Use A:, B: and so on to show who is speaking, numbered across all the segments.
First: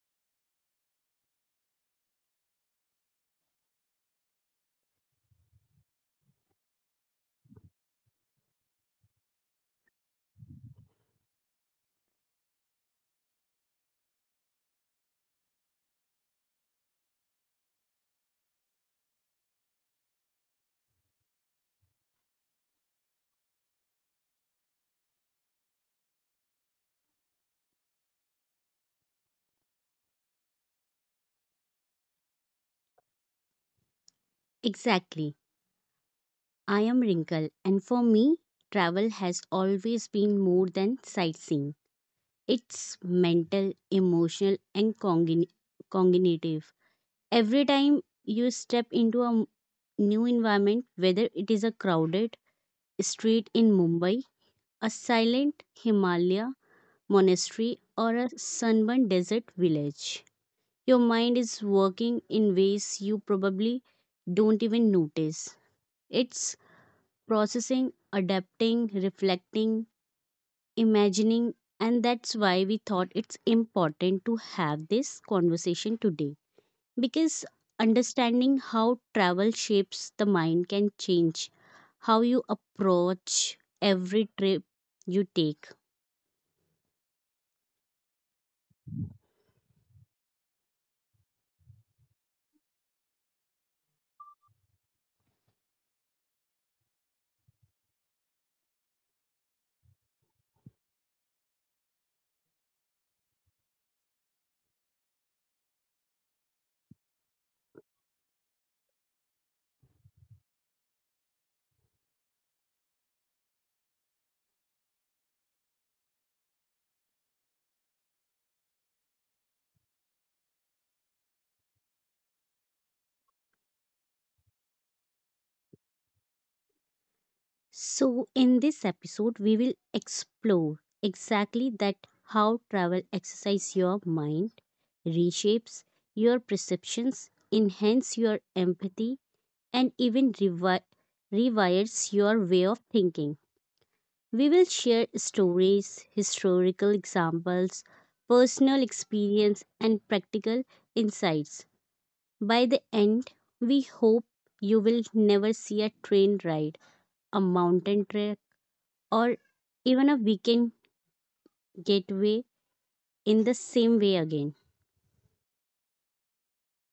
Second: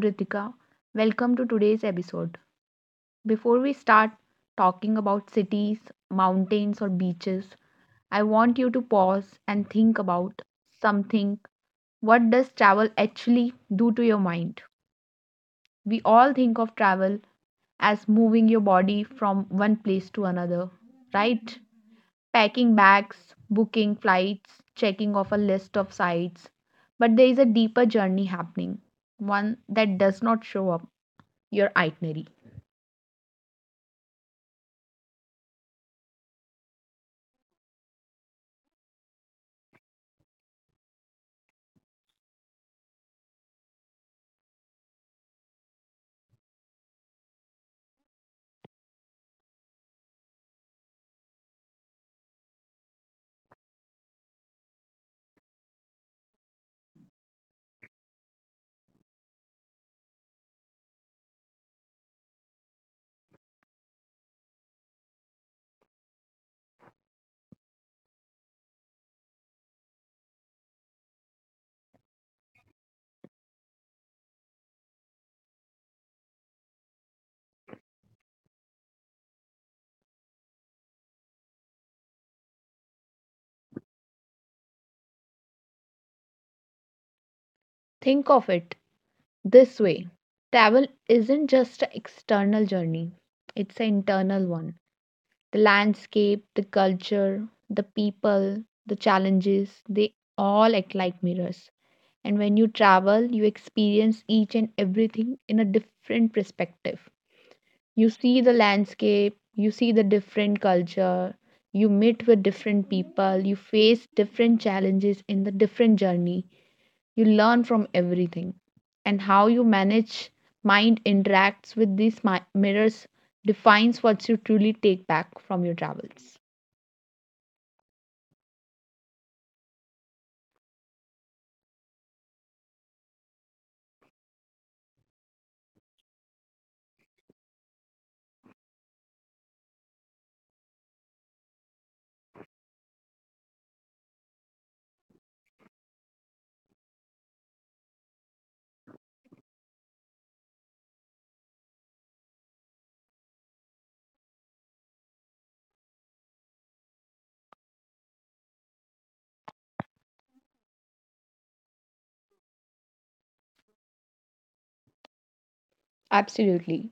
A: Ritika. Welcome to today's episode. Before we start talking about cities, mountains, or beaches, I want you to pause and think about something. What does travel actually do to your mind? We all think of travel as moving your body from one place to another, right? Packing bags, booking flights, checking off a list of sites. But there is a deeper journey happening, one that does not show up your itinerary.
B: Exactly. I am Wrinkle, and for me, travel has always been more than sightseeing. It's mental, emotional, and cognitive. Every time you step into a new environment, whether it is a crowded street in Mumbai, a silent Himalaya monastery, or a sunburned desert village, your mind is working in ways you probably don't even notice. It's processing, adapting, reflecting, imagining, and that's why we thought it's important to have this conversation today. Because understanding how travel shapes the mind can change how you approach every trip you take.
A: Think of it this way, travel isn't just an external journey, it's an internal one. The landscape, the culture, the people, the challenges, they all act like mirrors. And when you travel, you experience each and everything in a different perspective. You see the landscape, you see the different culture, you meet with different people, you face different challenges in the different journey. You learn from everything. And how you manage mind interacts with these mirrors defines what you truly take back from your travels.
B: So, in this episode, we will explore exactly that, how travel exercises your mind, reshapes your perceptions, enhance your empathy, and even rewires your way of thinking. We will share stories, historical examples, personal experience, and practical insights. By the end, we hope you will never see a train ride, a mountain trek, or even a weekend getaway in the same way again.
A: Absolutely.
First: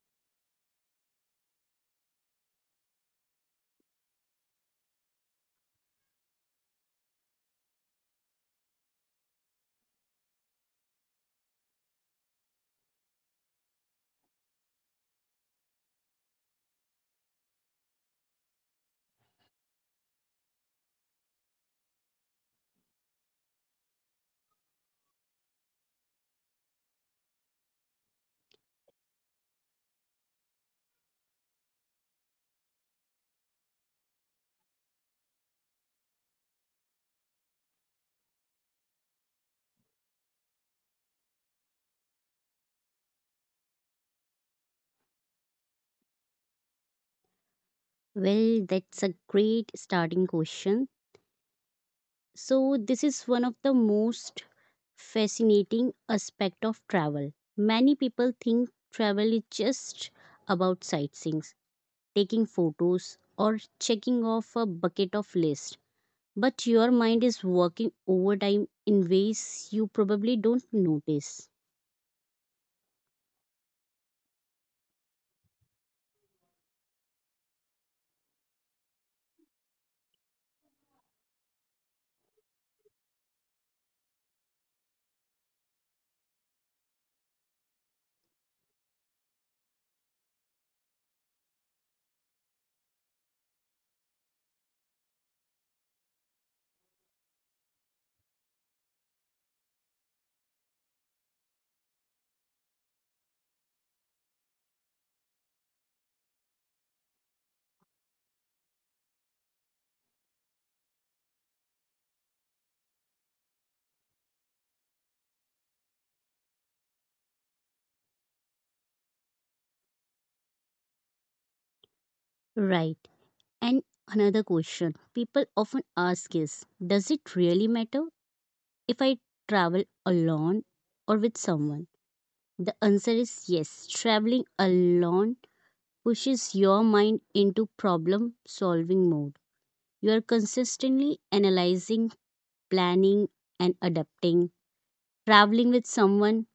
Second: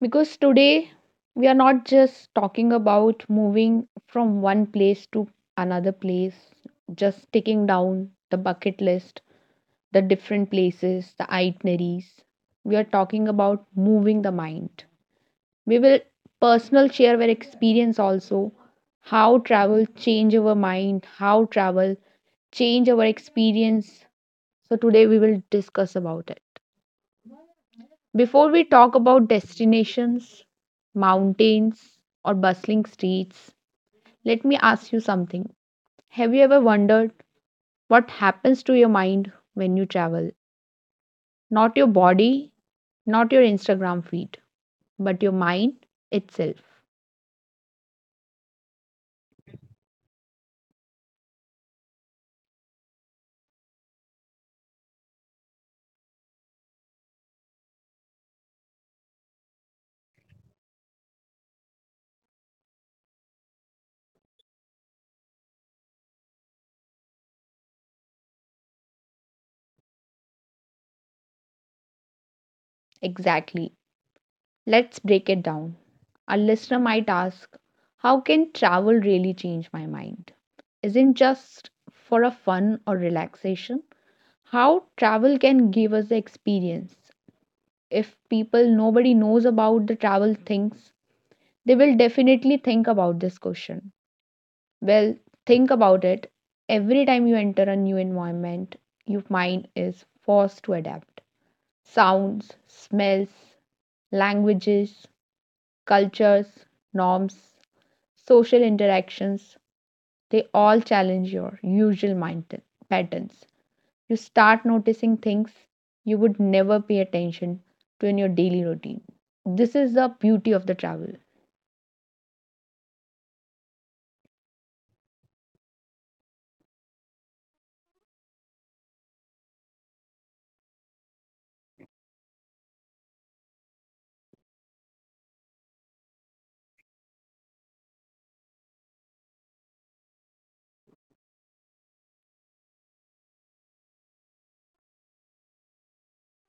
A: Because today we are not just talking about moving from one place to another place, just ticking down the bucket list, the different places, the itineraries. We are talking about moving the mind. We will personal share our experience also, how travel change our mind, how travel change our experience. So today we will discuss about it. Before we talk about destinations, mountains or bustling streets, let me ask you something. Have you ever wondered what happens to your mind when you travel? Not your body, not your Instagram feed, but your mind itself.
B: Well, that's a great starting question. So this is one of the most fascinating aspect of travel. Many people think travel is just about sightseeing, taking photos or checking off a bucket of list. But your mind is working overtime in ways you probably don't notice.
A: Exactly. Let's break it down. A listener might ask, how can travel really change my mind? Isn't just for a fun or relaxation? How travel can give us the experience. If people nobody knows about the travel things, they will definitely think about this question. Well, think about it. Every time you enter a new environment, your mind is forced to adapt. Sounds, smells, languages, cultures, norms, social interactions, they all challenge your usual patterns. You start noticing things you would never pay attention to in your daily routine. This is the beauty of the travel.
B: Right. And another question people often ask is, does it really matter if I travel alone or with someone? The answer is yes. Traveling alone pushes your mind into problem solving mode. You are consistently analyzing, planning, and adapting. Traveling with someone,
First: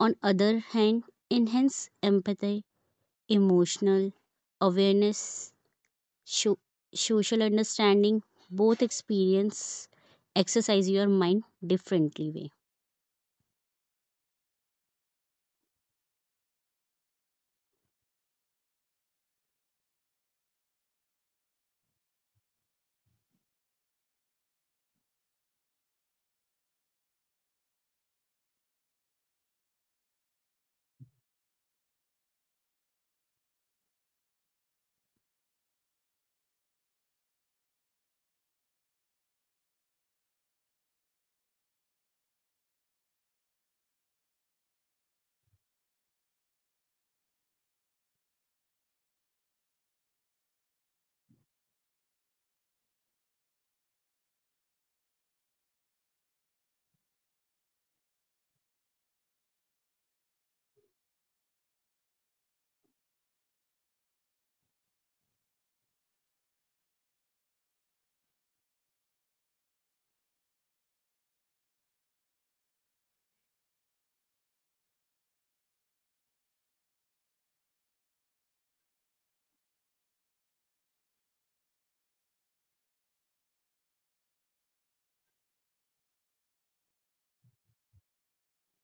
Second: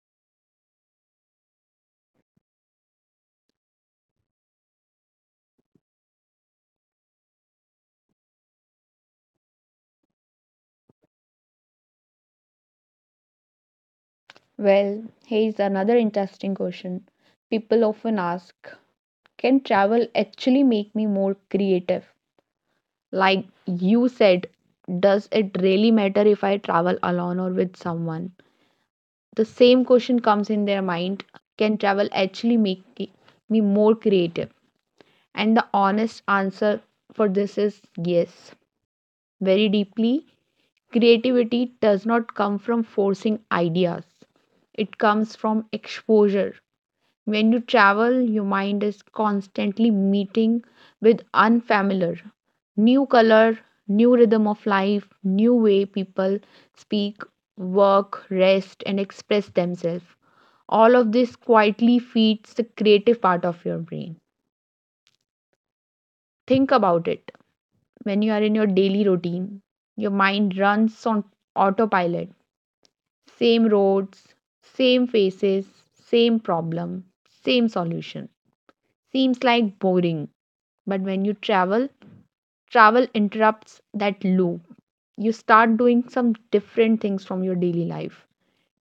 B: on other hand, enhances empathy, emotional awareness, sho- social understanding. Both experience exercise your mind differently way.
A: Well, here's another interesting question. People often ask, can travel actually make me more creative? Like you said, does it really matter if I travel alone or with someone? The same question comes in their mind, can travel actually make me more creative? And the honest answer for this is yes, very deeply. Creativity does not come from forcing ideas, it comes from exposure. When you travel, your mind is constantly meeting with unfamiliar, new color, new rhythm of life, new way people speak, work, rest and express themselves. All of this quietly feeds the creative part of your brain. Think about it. When you are in your daily routine, your mind runs on autopilot. Same roads, same faces, same problem, same solution. Seems like boring, but when you travel, travel interrupts that loop. You start doing some different things from your daily life.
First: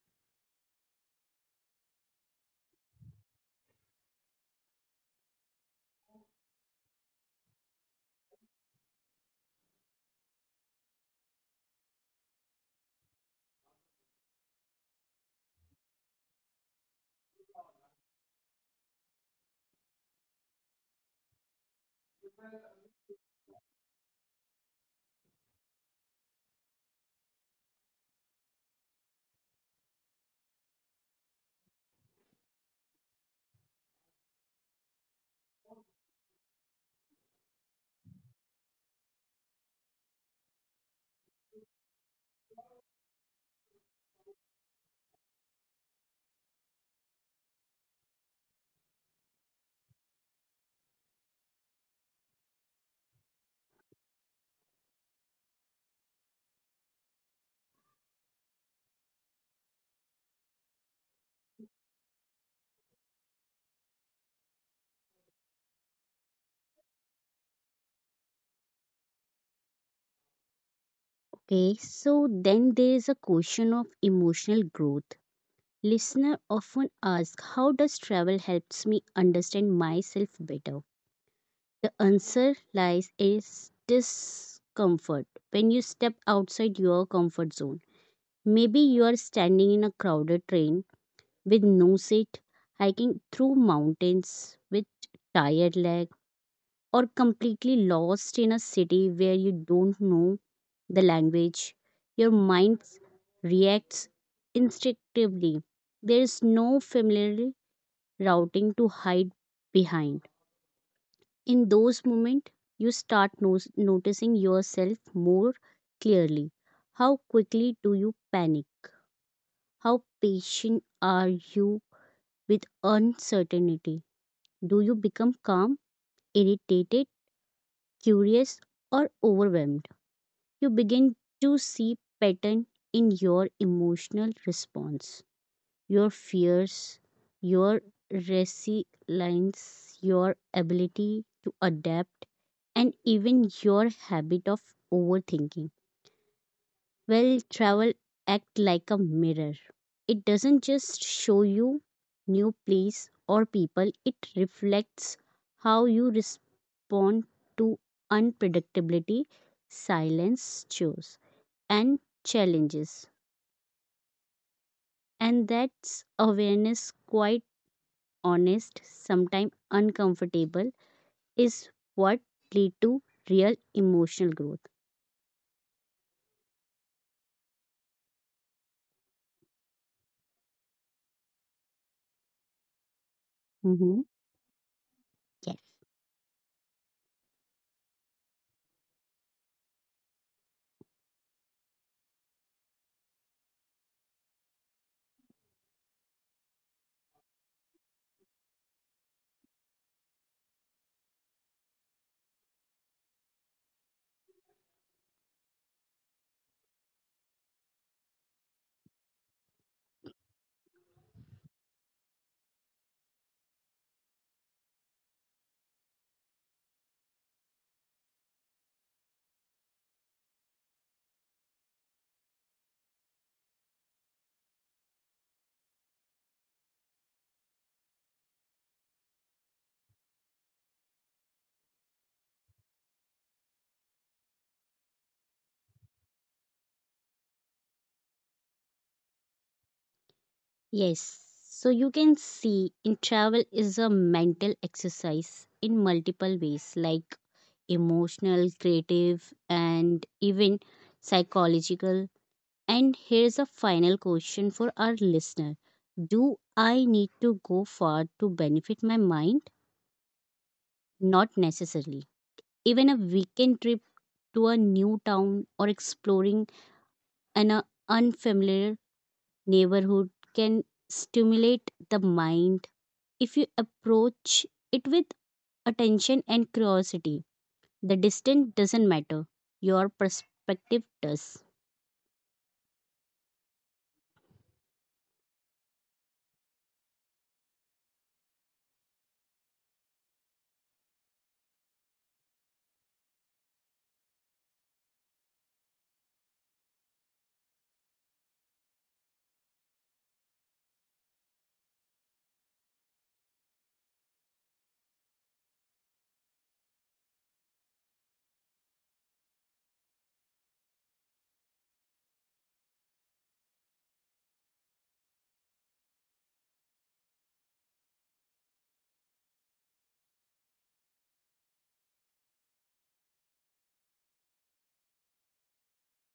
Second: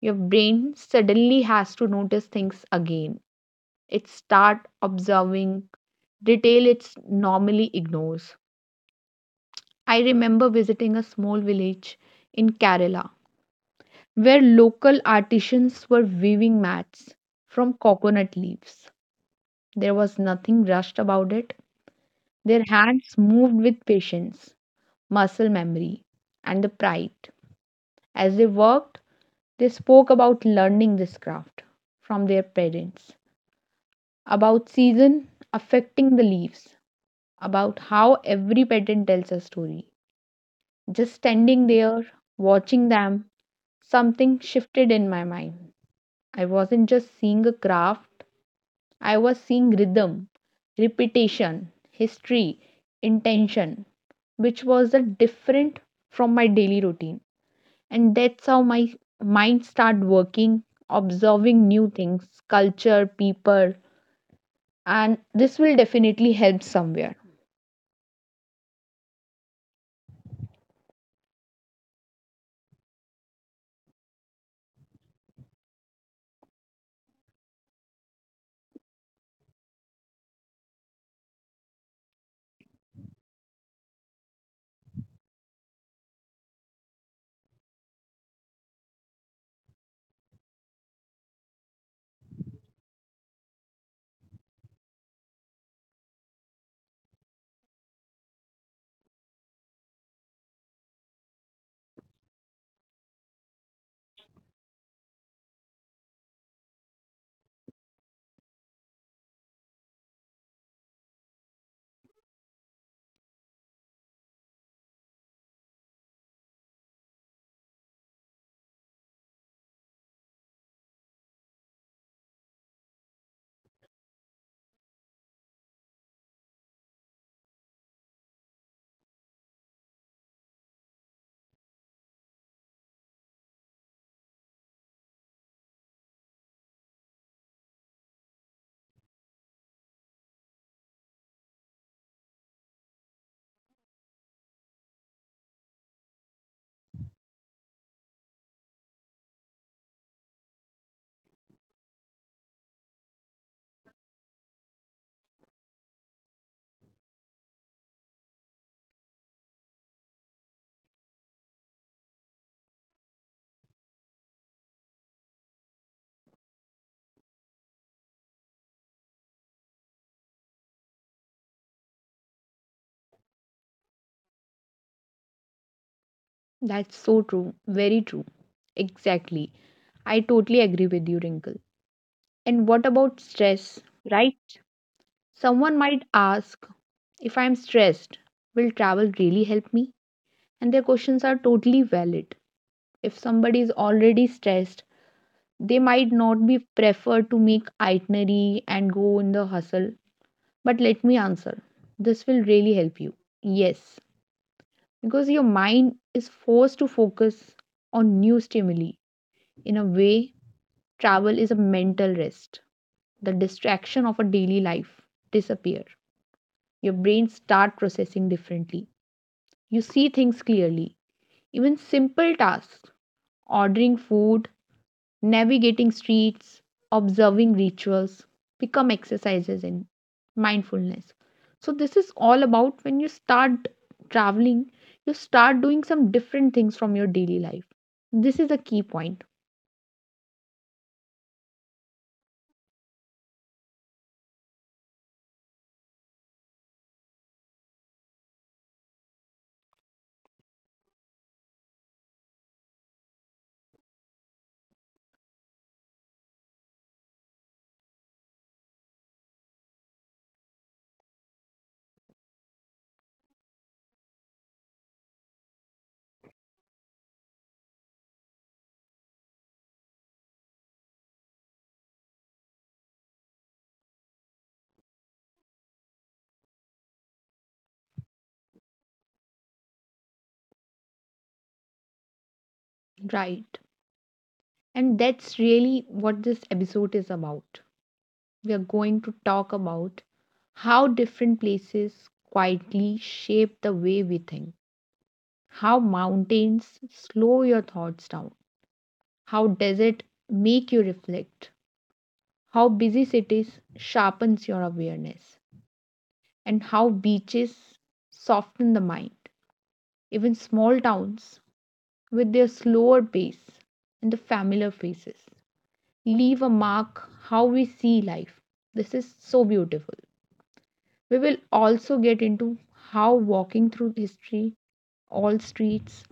A: Your brain suddenly has to notice things again, it start observing detail it normally ignores. I remember visiting a small village in Kerala where local artisans were weaving mats from coconut leaves. There was nothing rushed about it. Their hands moved with patience, muscle memory, and the pride. As they worked, they spoke about learning this craft from their parents, about season affecting the leaves, about how every pattern tells a story. Just standing there, watching them, something shifted in my mind. I wasn't just seeing a craft, I was seeing rhythm, repetition, history, intention, which was a different from my daily routine. And that's how my mind started working, observing new things, culture, people, and this will definitely help somewhere.
B: Okay, so then there is a question of emotional growth. Listener often ask, how does travel helps me understand myself better? The answer lies is discomfort. When you step outside your comfort zone, maybe you are standing in a crowded train with no seat, hiking through mountains with tired leg, or completely lost in a city where you don't know the language. Your mind reacts instinctively. There is no familiar routing to hide behind. In those moments, you start noticing yourself more clearly. How quickly do you panic? How patient are you with uncertainty? Do you become calm, irritated, curious, or overwhelmed? You begin to see pattern in your emotional response, your fears, your resilience, your ability to adapt, and even your habit of overthinking. Well, travel act like a mirror. It doesn't just show you new place or people, it reflects how you respond to unpredictability, silence, chores, and challenges. And that's awareness quite honest, sometimes uncomfortable, is what lead to real emotional growth.
A: That's so true, very true. Exactly. I totally agree with you, Wrinkle. And what about stress,
B: Mm-hmm.
A: right?
B: Yes.
A: Someone might ask, if I'm stressed, will travel really help me? And their questions are totally valid. If somebody is already stressed, they might not be prefer to make itinerary and go in the hustle. But let me answer. This will really help you. Yes, because your mind is forced to focus on new stimuli. In a way, travel is a mental rest, the distraction of a daily life disappear. Your brain start processing differently. You see things clearly. Even simple tasks, ordering food, navigating streets, observing rituals, become exercises in mindfulness. So this is all about when you start traveling, you start doing some different things from your daily life. This is a key point,
B: Yes. So you can see in travel is a mental exercise in multiple ways, like emotional, creative and even psychological. And here's a final question for our listener. Do I need to go far to benefit my mind? Not necessarily. Even a weekend trip to a new town or exploring an unfamiliar neighborhood can stimulate the mind if you approach it with attention and curiosity. The distance doesn't matter, your perspective does.
A: right? And that's really what this episode is about. We are going to talk about how different places quietly shape the way we think, how mountains slow your thoughts down, how desert make you reflect, how busy cities sharpens your awareness, and how beaches soften the mind. Even small towns with their slower pace and the familiar faces leave a mark how we see life. This is so beautiful. We will also get into how walking through history, all streets,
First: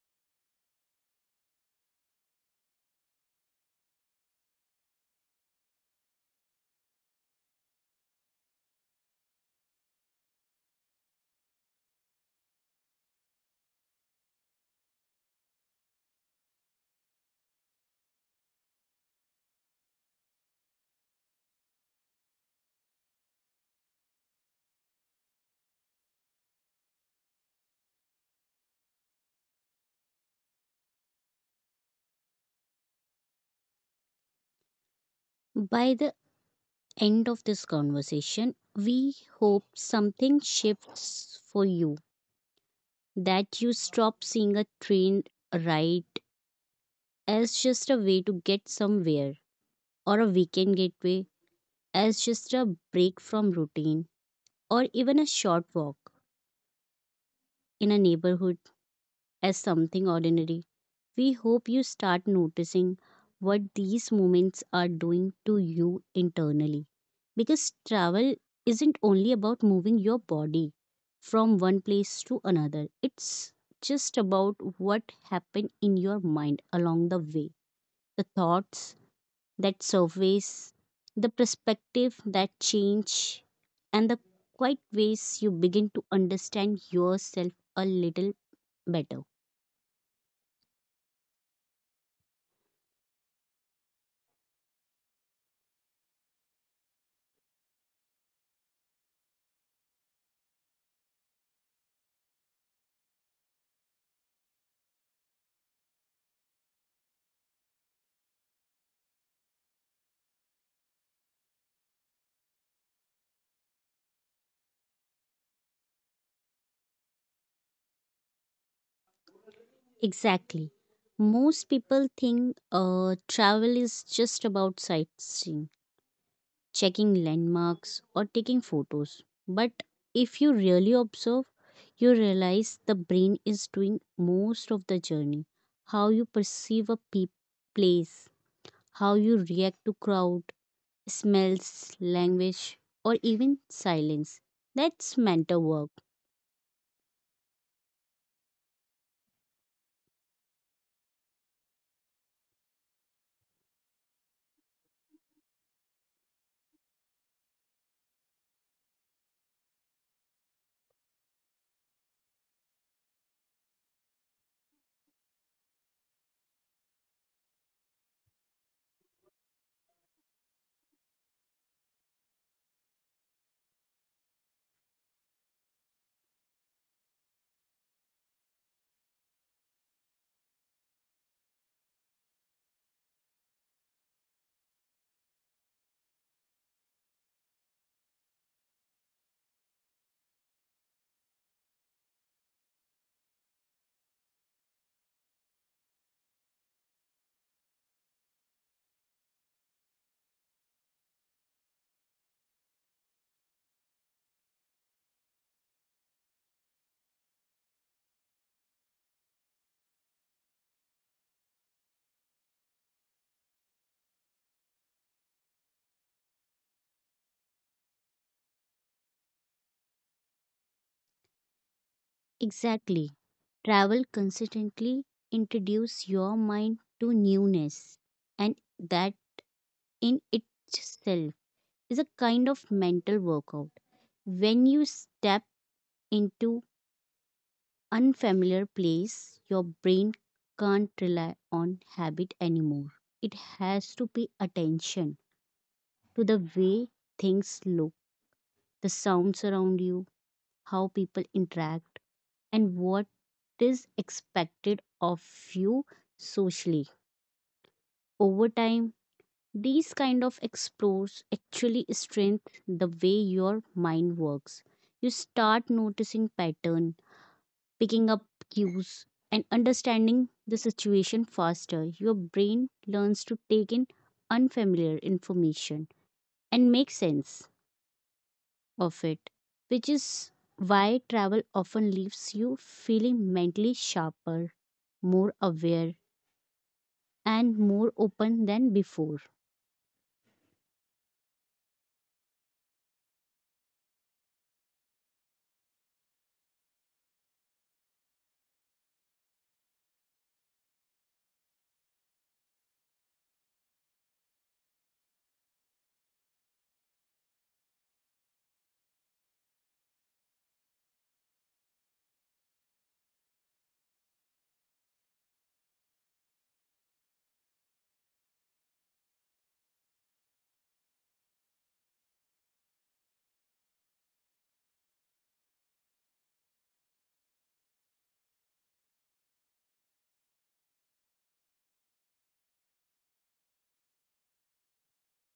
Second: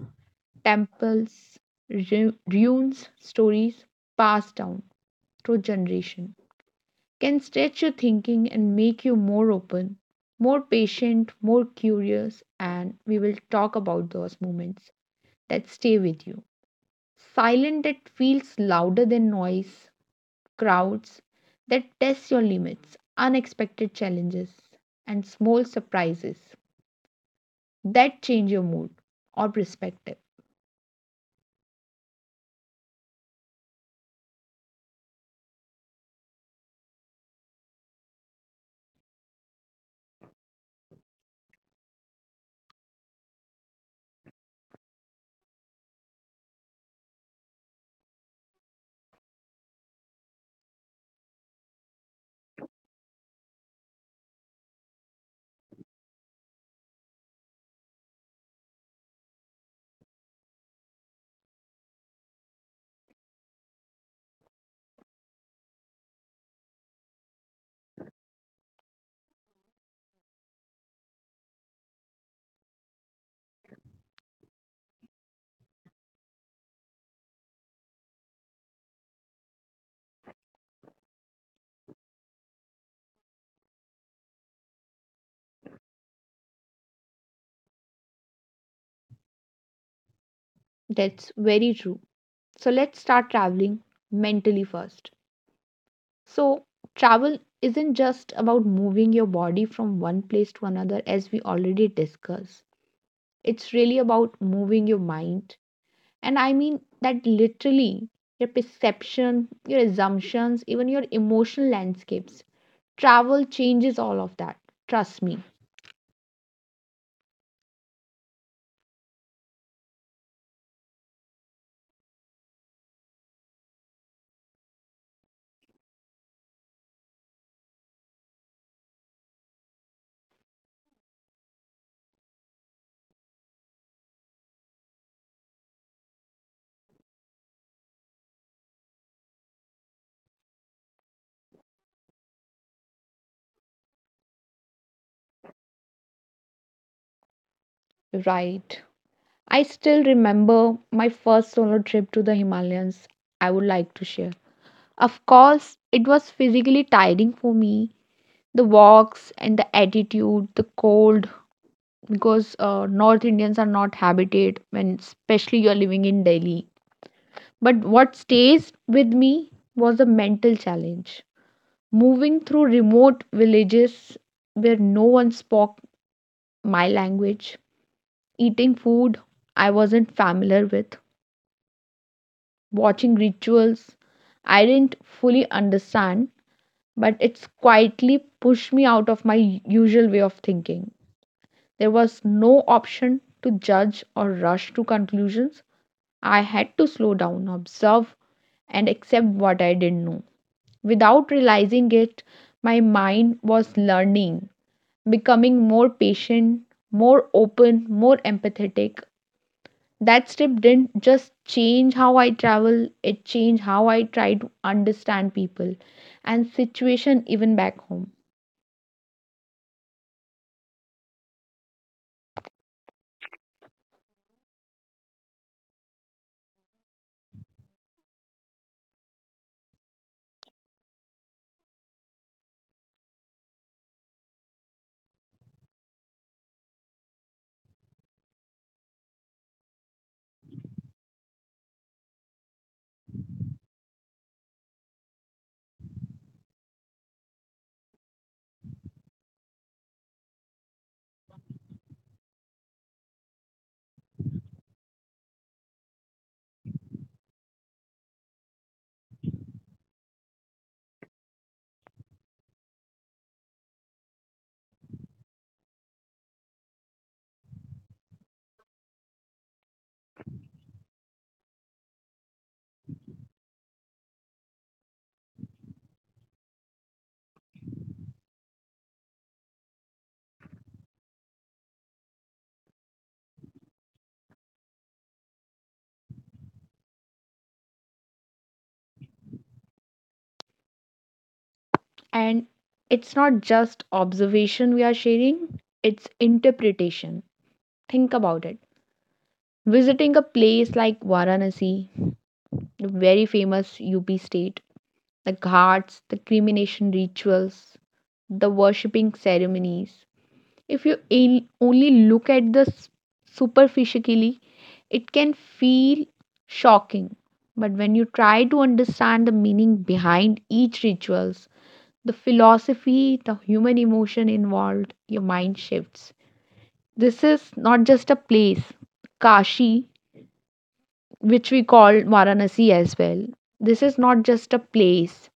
A: temples, ruins, stories passed down through generation can stretch your thinking and make you more open, more patient, more curious, and we will talk about those moments that stay with you. Silent that feels louder than noise, crowds that test your limits, unexpected challenges, and small surprises that change your mood or perspective.
B: By the end of this conversation, we hope something shifts for you, that you stop seeing a train ride as just a way to get somewhere, or a weekend getaway as just a break from routine, or even a short walk in a neighborhood as something ordinary. We hope you start noticing what these moments are doing to you internally. Because travel isn't only about moving your body from one place to another, it's just about what happened in your mind along the way, the thoughts, that surveys, the perspective that change, and the quiet ways you begin to understand yourself a little better.
A: That's very true. So let's start traveling mentally first. So, travel isn't just about moving your body from one place to another, as we already discussed. It's really about moving your mind. And I mean that literally, your perception, your assumptions, even your emotional landscapes. Travel changes all of that. Trust me.
B: Exactly. Most people think travel is just about sightseeing, checking landmarks, or taking photos. But if you really observe, you realize the brain is doing most of the journey. How you perceive a place, how you react to crowd, smells, language, or even silence. That's mental work.
A: Right. I still remember my first solo trip to the Himalayas. I would like to share. Of course, it was physically tiring for me. The walks and the attitude, the cold, because North Indians are not habited when, especially you're living in Delhi. But what stays with me was the mental challenge. Moving through remote villages where no one spoke my language, eating food I wasn't familiar with, watching rituals I didn't fully understand, but it's quietly pushed me out of my usual way of thinking. There was no option to judge or rush to conclusions. I had to slow down, observe, and accept what I didn't know. Without realizing it, my mind was learning, becoming more patient, more open, more empathetic. That trip didn't just change how I travel, it changed how I try to understand people and situation even back home.
B: Exactly. Travel consistently introduce your mind to newness, and that in itself is a kind of mental workout. When you step into unfamiliar place, your brain can't rely on habit anymore. It has to pay attention to the way things look, the sounds around you, how people interact, and what is expected of you socially. Over time, these kind of explores actually strengthen the way your mind works. You start noticing pattern, picking up cues, and understanding the situation faster. Your brain learns to take in unfamiliar information and make sense. Perfect. Which is why travel often leaves you feeling mentally sharper, more aware, and more open than before.
A: And it's not just observation we are sharing, it's interpretation. Think about it. Visiting a place like Varanasi, the very famous UP state, the ghats, the cremation rituals, the worshipping ceremonies, if you in only look at the superficially, it can feel shocking. But when you try to understand the meaning behind each rituals, the philosophy, the human emotion involved, your mind shifts. This is not just a place, Kashi, which we call Varanasi as well. This is not just a place.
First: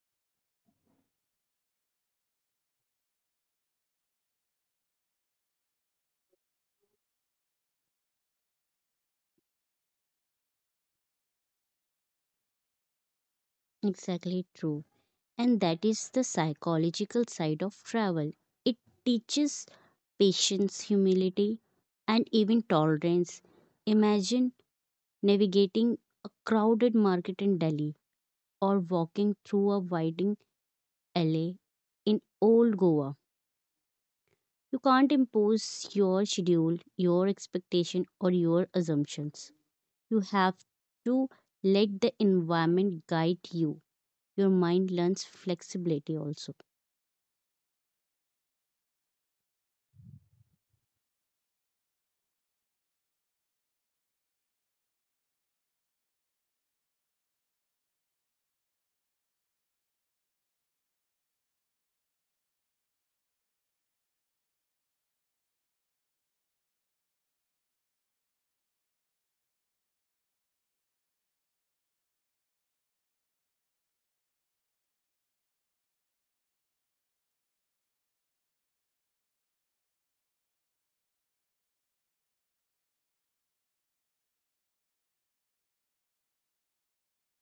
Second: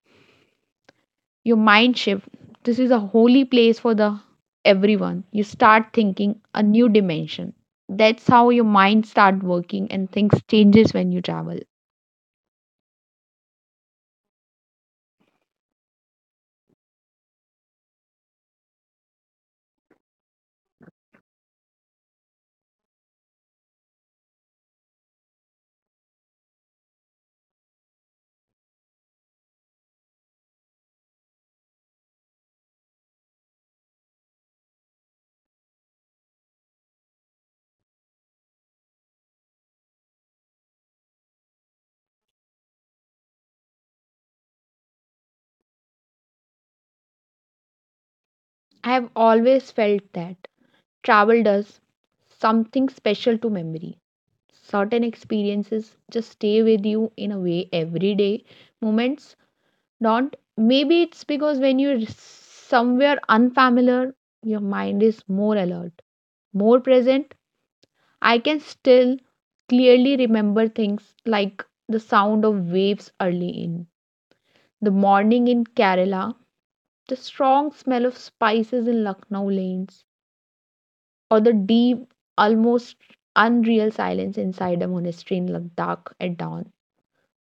A: Your mind shift. This is a holy place for the everyone. You start thinking a new dimension. That's how your mind start working and things changes when you travel.
B: Exactly true. And that is the psychological side of travel. It teaches patience, humility, and even tolerance. Imagine navigating a crowded market in Delhi or walking through a winding alley in old Goa. You can't impose your schedule, your expectation, or your assumptions. You have to let the environment guide you. Your mind learns flexibility also.
A: I have always felt that travel does something special to memory. Certain experiences just stay with you in a way everyday moments don't. Maybe it's because when you're somewhere unfamiliar, your mind is more alert, more present. I can still clearly remember things like the sound of waves early in the morning in Kerala, the strong smell of spices in Lucknow lanes, or the deep, almost unreal silence inside a monastery in Ladakh at dawn.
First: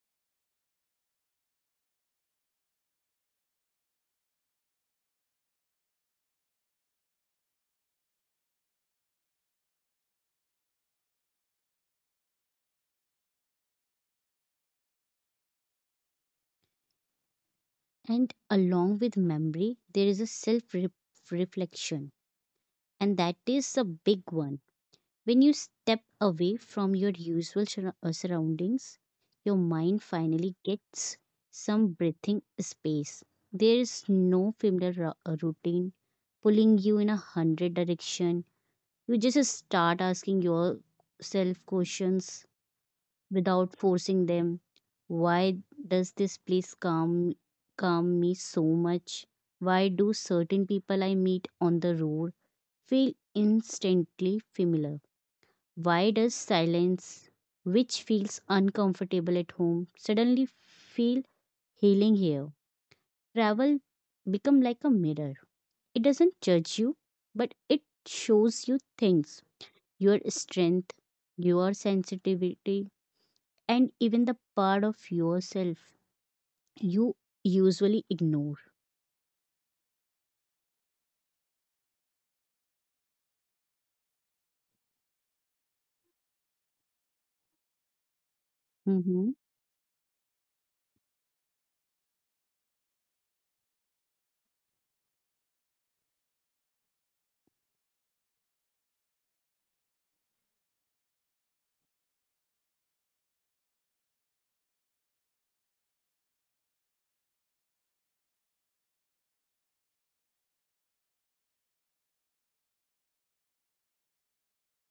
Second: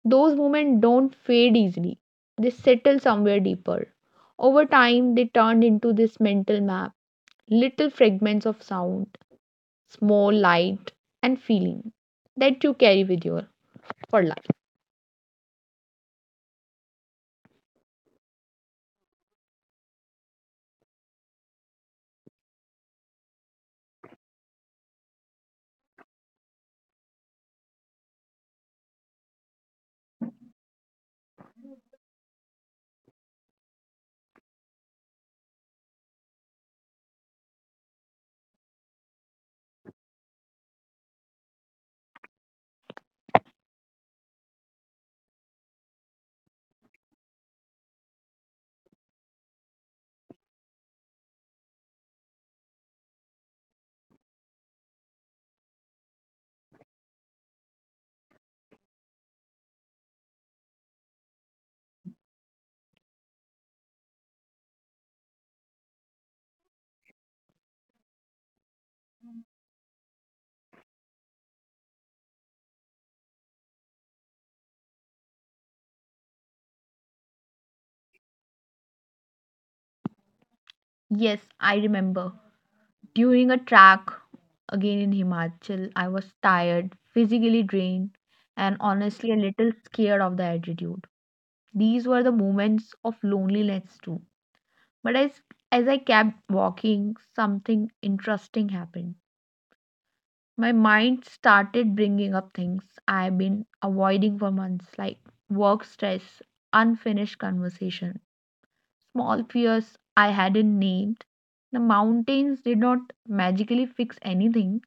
A: Those moments don't fade easily, they settle somewhere deeper. Over time, they turned into this mental map, little fragments of sound, small light, and feeling that you carry with you for life.
B: And along with memory, there is a self reflection, and that is a big one. When you step away from your usual surroundings, your mind finally gets some breathing space. There is no familiar routine pulling you in a hundred direction. You just start asking yourself questions without forcing them. Why does this place calm me so much? Why do certain people I meet on the road feel instantly familiar? Why does silence, which feels uncomfortable at home, suddenly feel healing here? Travel become like a mirror. It doesn't judge you, but it shows you things, your strength, your sensitivity, and even the part of yourself you usually ignore.
A: Yes, I remember. During a track again in Himachal, I was tired, physically drained, and honestly
B: Mhm.
A: a little scared of the altitude. These were the moments of loneliness too. But as I kept walking, something interesting happened. My mind started bringing up things I've been avoiding for months, like work stress, unfinished conversation, small fears I hadn't named. The mountains did not magically fix anything,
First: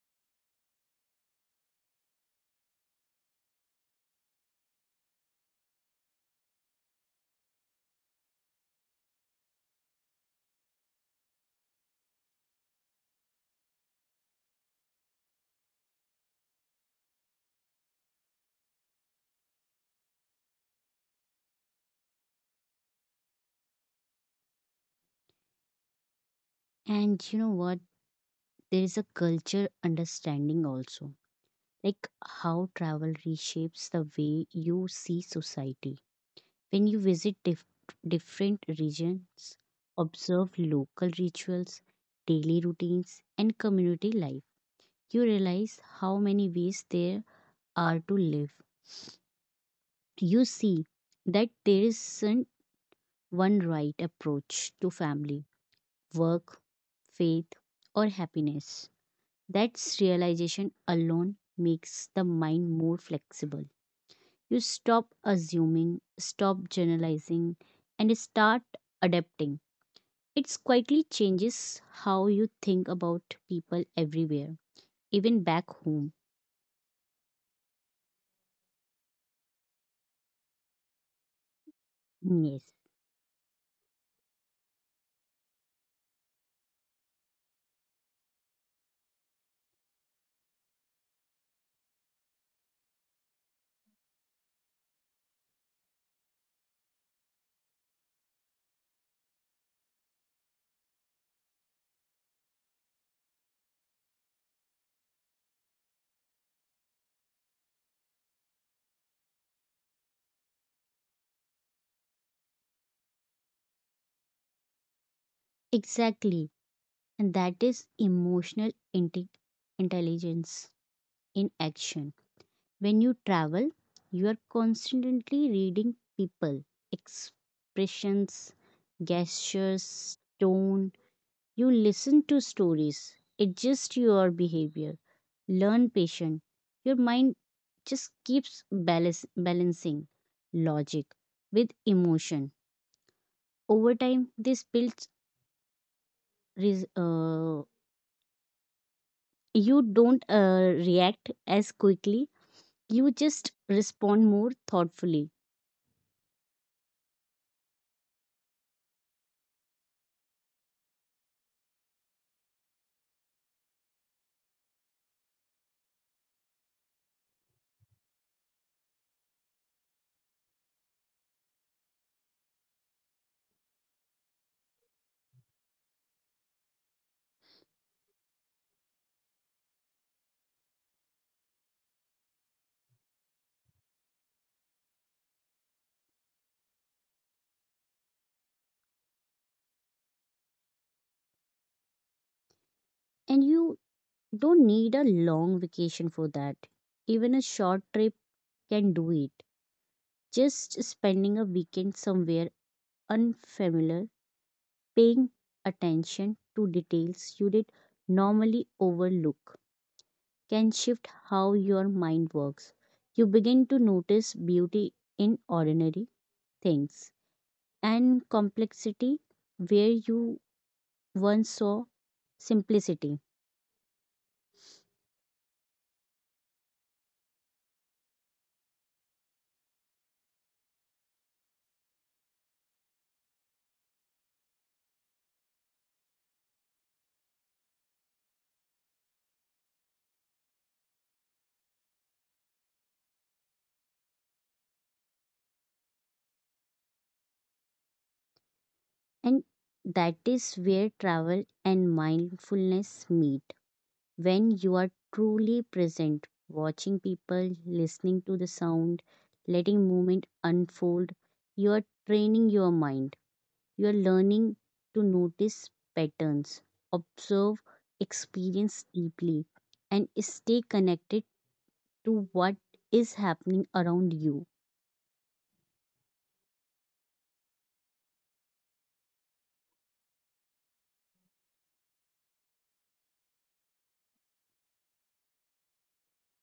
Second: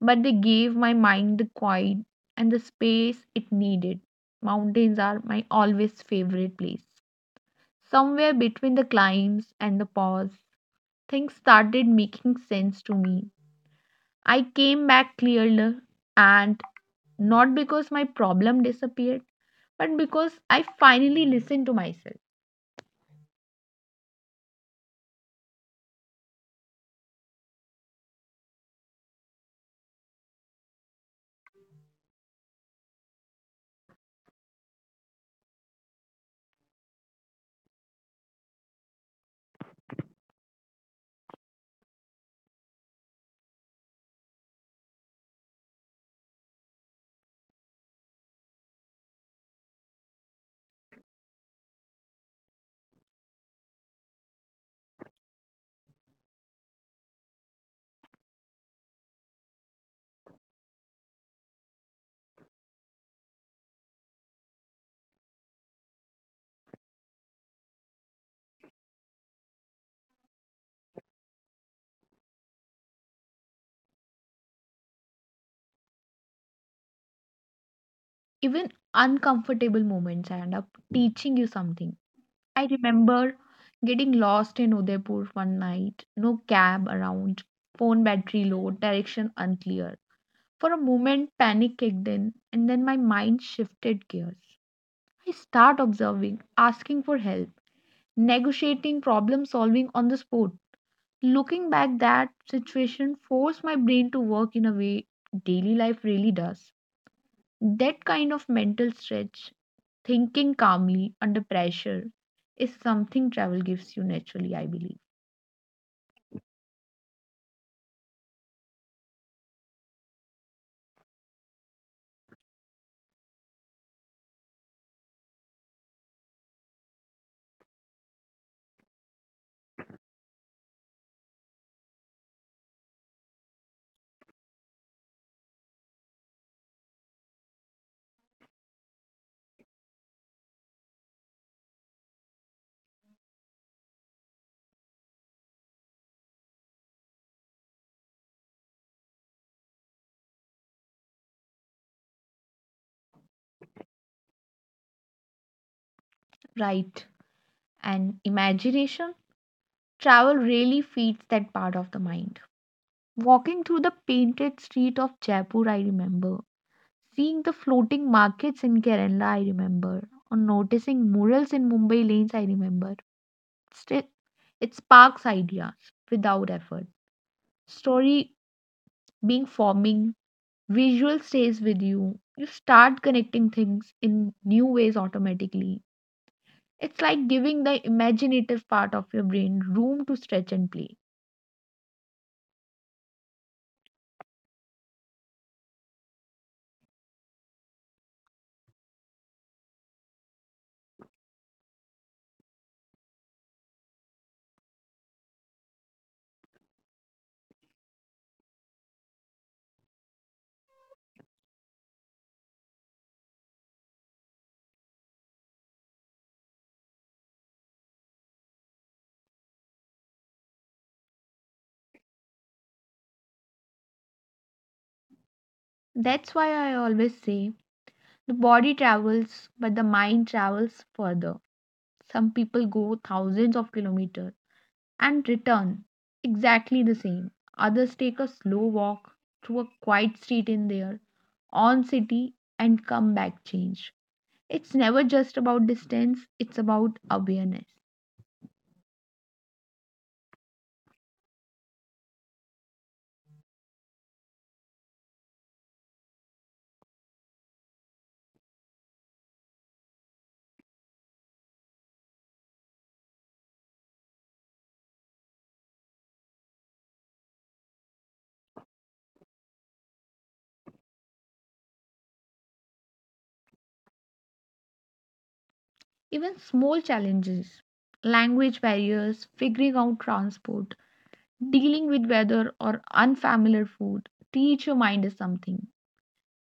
A: but they gave my mind the quiet and the space it needed. Mountains are my always favorite place. Somewhere between the climbs and the pause, things started making sense to me. I came back clearer, and not because my problem disappeared, but because I finally listened to myself.
B: And you know what? There is a culture understanding also, like how travel reshapes the way you see society. When you visit different regions, observe local rituals, daily routines, and community life, you realize how many ways there are to live. You see that there isn't one right approach to family, work, faith, or happiness. That realization alone makes the mind more flexible. You stop assuming, stop generalizing, and start adapting. It quietly changes how you think about people everywhere, even back home.
A: Even uncomfortable moments end up teaching you something.
B: Yes.
A: I remember getting lost in Udaipur one night, no cab around, phone battery low, direction unclear. For a moment, panic kicked in, and then my mind shifted gears. I start observing, asking for help, negotiating problem solving on the spot. Looking back, that situation forced my brain to work in a way daily life really does. That kind of mental stretch, thinking calmly under pressure, is something travel gives you naturally, I believe.
B: Exactly. And that is emotional intelligence in action. When you travel, you are constantly reading people, expressions, gestures, tone. You listen to stories, adjust your behavior, learn patience. Your mind just keeps balancing logic with emotion. Over time, this builds. Res- uh, you don't react as quickly. You just respond more thoughtfully,
A: Right. And imagination, travel really feeds that part of the mind. Walking through the painted street of Jaipur, I remember. Seeing the floating markets in Kerala, I remember. Or noticing murals in Mumbai lanes, I remember. Still, it sparks ideas without effort. Story being forming, visual stays with you. You start connecting things in new ways automatically. It's like giving the imaginative part of your brain room to stretch and play.
B: and you don't need a long vacation for that. Even a short trip can do it. Just spending a weekend somewhere unfamiliar, paying attention to details you did normally overlook, can shift how your mind works. You begin to notice beauty in ordinary things and complexity where you once saw simplicity.
A: That's why I always say the body travels, but the mind travels further. Some people go thousands of kilometers and return exactly the same. Others take a slow walk through a quiet street in their on city and comeback change. It's never just about distance, it's about awareness.
B: And that is where travel and mindfulness meet. When you are truly present, watching people, listening to the sound, letting movement unfold, you are training your mind. You are learning to notice patterns, observe, experience deeply, and stay connected to what is happening around you.
A: Even small challenges, language barriers, figuring out transport, dealing with weather or unfamiliar food, teach your mind something.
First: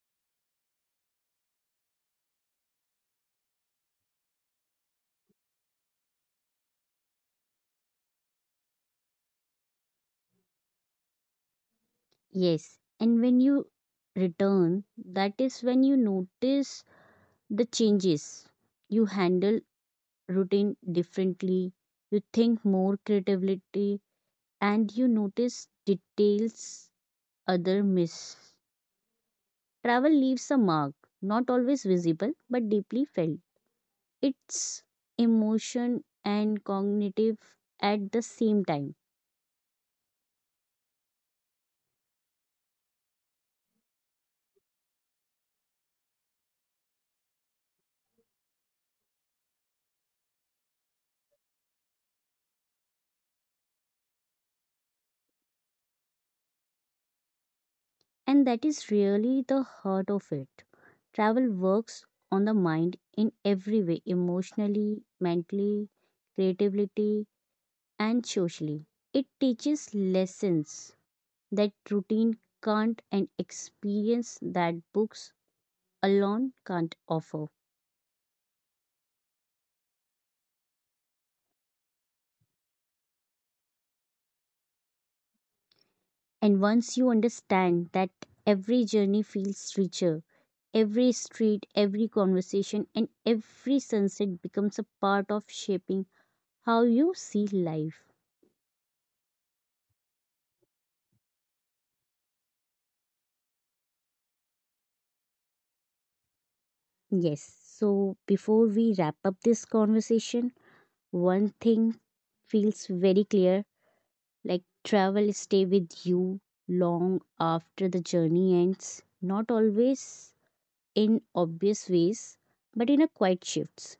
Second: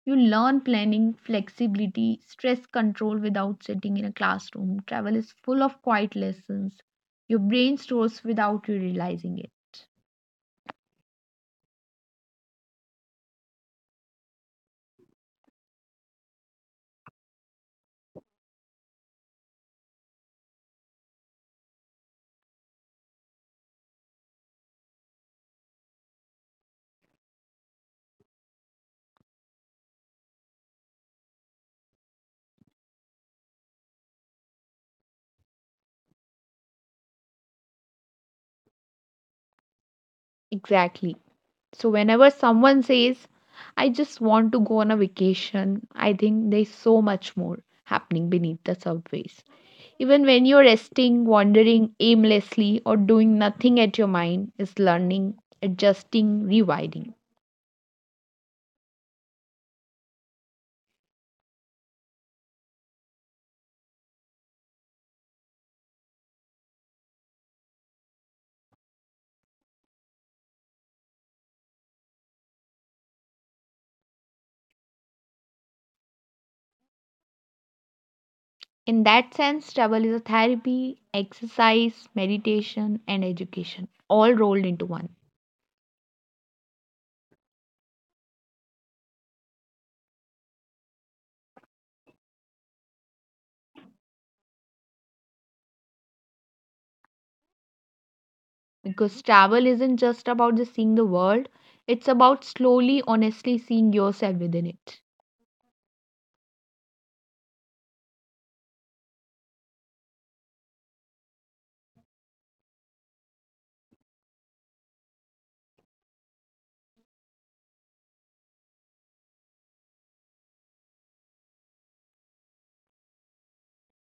A: You learn planning, flexibility, stress control without sitting in a classroom. Travel is full of quiet lessons. Your brain stores without you realizing it.
B: Yes, and when you return, that is when you notice the changes. You handle routine differently, you think more creatively, and you notice details other miss. Travel leaves a mark, not always visible but deeply felt. It's emotion and cognitive at the same time.
A: Exactly. So whenever someone says, I just want to go on a vacation, I think there's so much more happening beneath the surface. Even when you're resting, wandering aimlessly, or doing nothing at, your mind is learning, adjusting, rewiring.
B: And that is really the heart of it. Travel works on the mind in every way, emotionally, mentally, creatively, and socially. It teaches lessons that routine can't and experience that books alone can't offer.
A: In that sense, travel is a therapy, exercise, meditation, and education all rolled into one.
B: And once you understand that, every journey feels richer, every street, every conversation, and every sunset becomes a part of shaping how you see life.
A: Because travel isn't just about just seeing the world, it's about slowly, honestly seeing yourself within it.
B: Yes, so before we wrap up this conversation, one thing feels very clear, like travel stay with you long after the journey ends, not always in obvious ways, but in a quiet shifts,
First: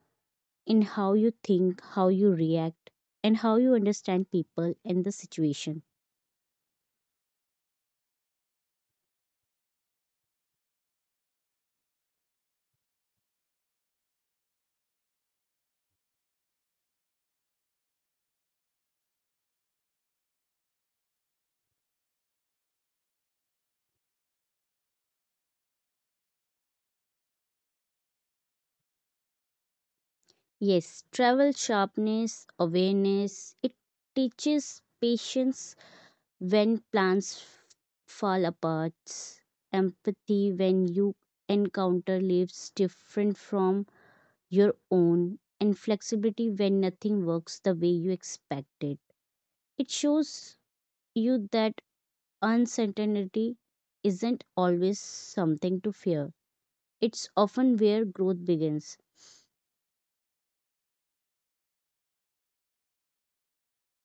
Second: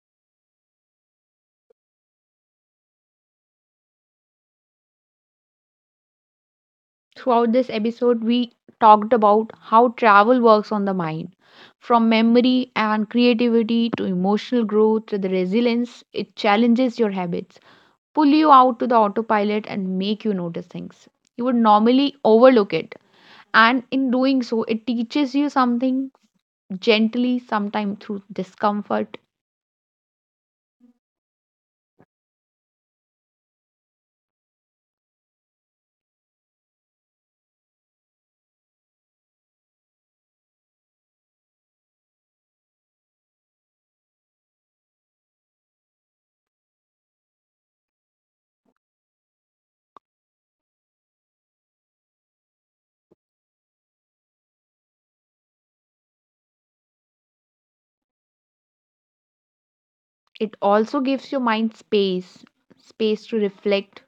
B: in how you think, how you react, and how you understand people and the situation.
A: Throughout this episode, we talked about how travel works on the mind. From memory and creativity to emotional growth to the resilience, it challenges your habits, pull you out to the autopilot, and make you notice things. You would normally overlook it. And in doing so, it teaches you something gently, sometimes through discomfort.
B: Yes, travel sharpness, awareness, it teaches patience when plans fall apart, empathy when you encounter lives different from your own, and flexibility when nothing works the way you expected. It shows you that uncertainty isn't always something to fear. It's often where growth begins.
A: It also gives your mind space, space to reflect,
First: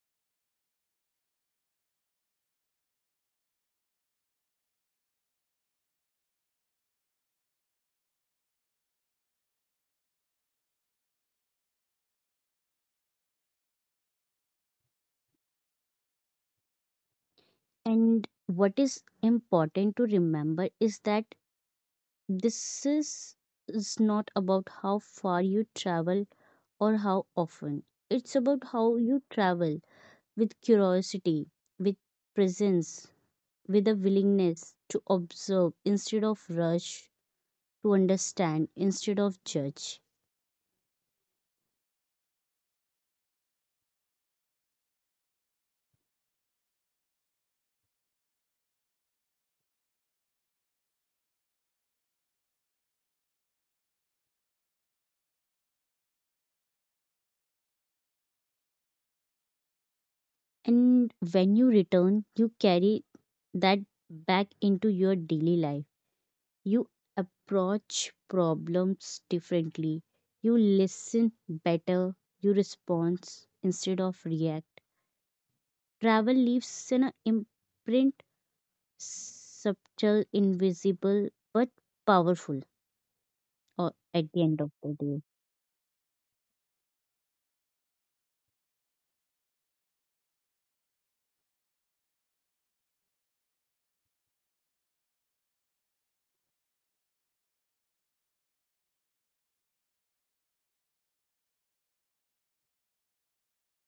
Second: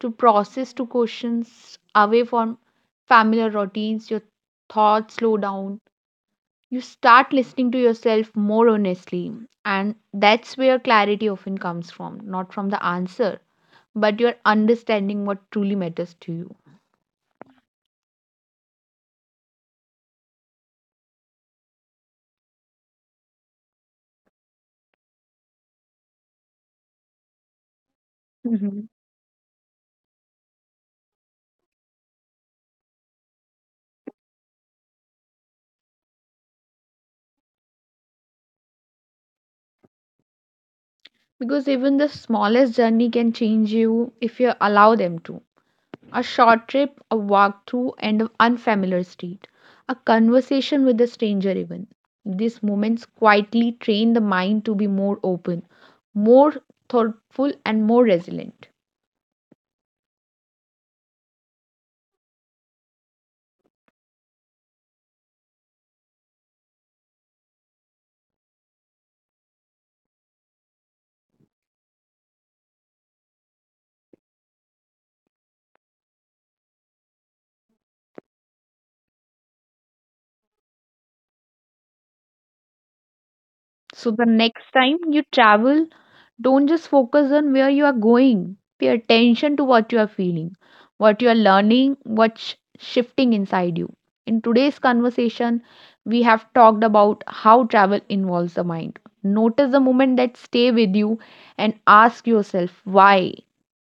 A: to process, to questions away from familiar routines. Your thoughts slow down. You start listening to yourself more honestly. And that's where clarity often comes from, not from the answer, but your understanding what truly matters to you.
B: And what is important to remember is that this is, is not about how far you travel or how often. It's about how you travel, with curiosity, with presence, with a willingness to observe instead of rush, to understand instead of judge.
A: Because even the smallest journey can change you if you allow them to. A short trip, a walk through an unfamiliar street, a conversation with a stranger, even. These moments quietly train the mind to be more open, more thoughtful, and more resilient.
B: And when you return, you carry that back into your daily life. You approach problems differently. You listen better. You respond instead of react. Travel leaves an imprint, subtle, invisible, but powerful, or
A: So, the
B: at the end of
A: next
B: the
A: time
B: day.
A: you travel, don't just focus on where you are going. Pay attention to what you are feeling, what you are learning, what's shifting inside you. In today's conversation, we have talked about how travel involves the mind. Notice the moment that stay with you and ask yourself why.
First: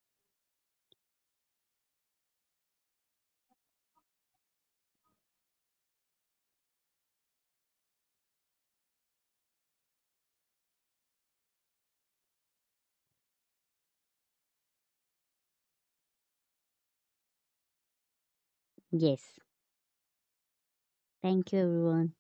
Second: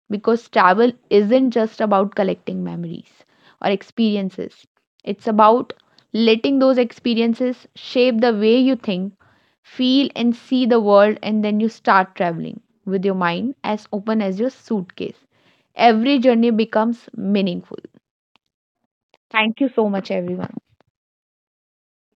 A: Because travel isn't just about collecting memories or experiences. It's about letting those experiences shape the way you think, feel and see the world, and then you start traveling with your mind as open as your suitcase, every journey becomes meaningful.
B: Yes.
A: Thank you so much everyone.
B: Thank you, everyone.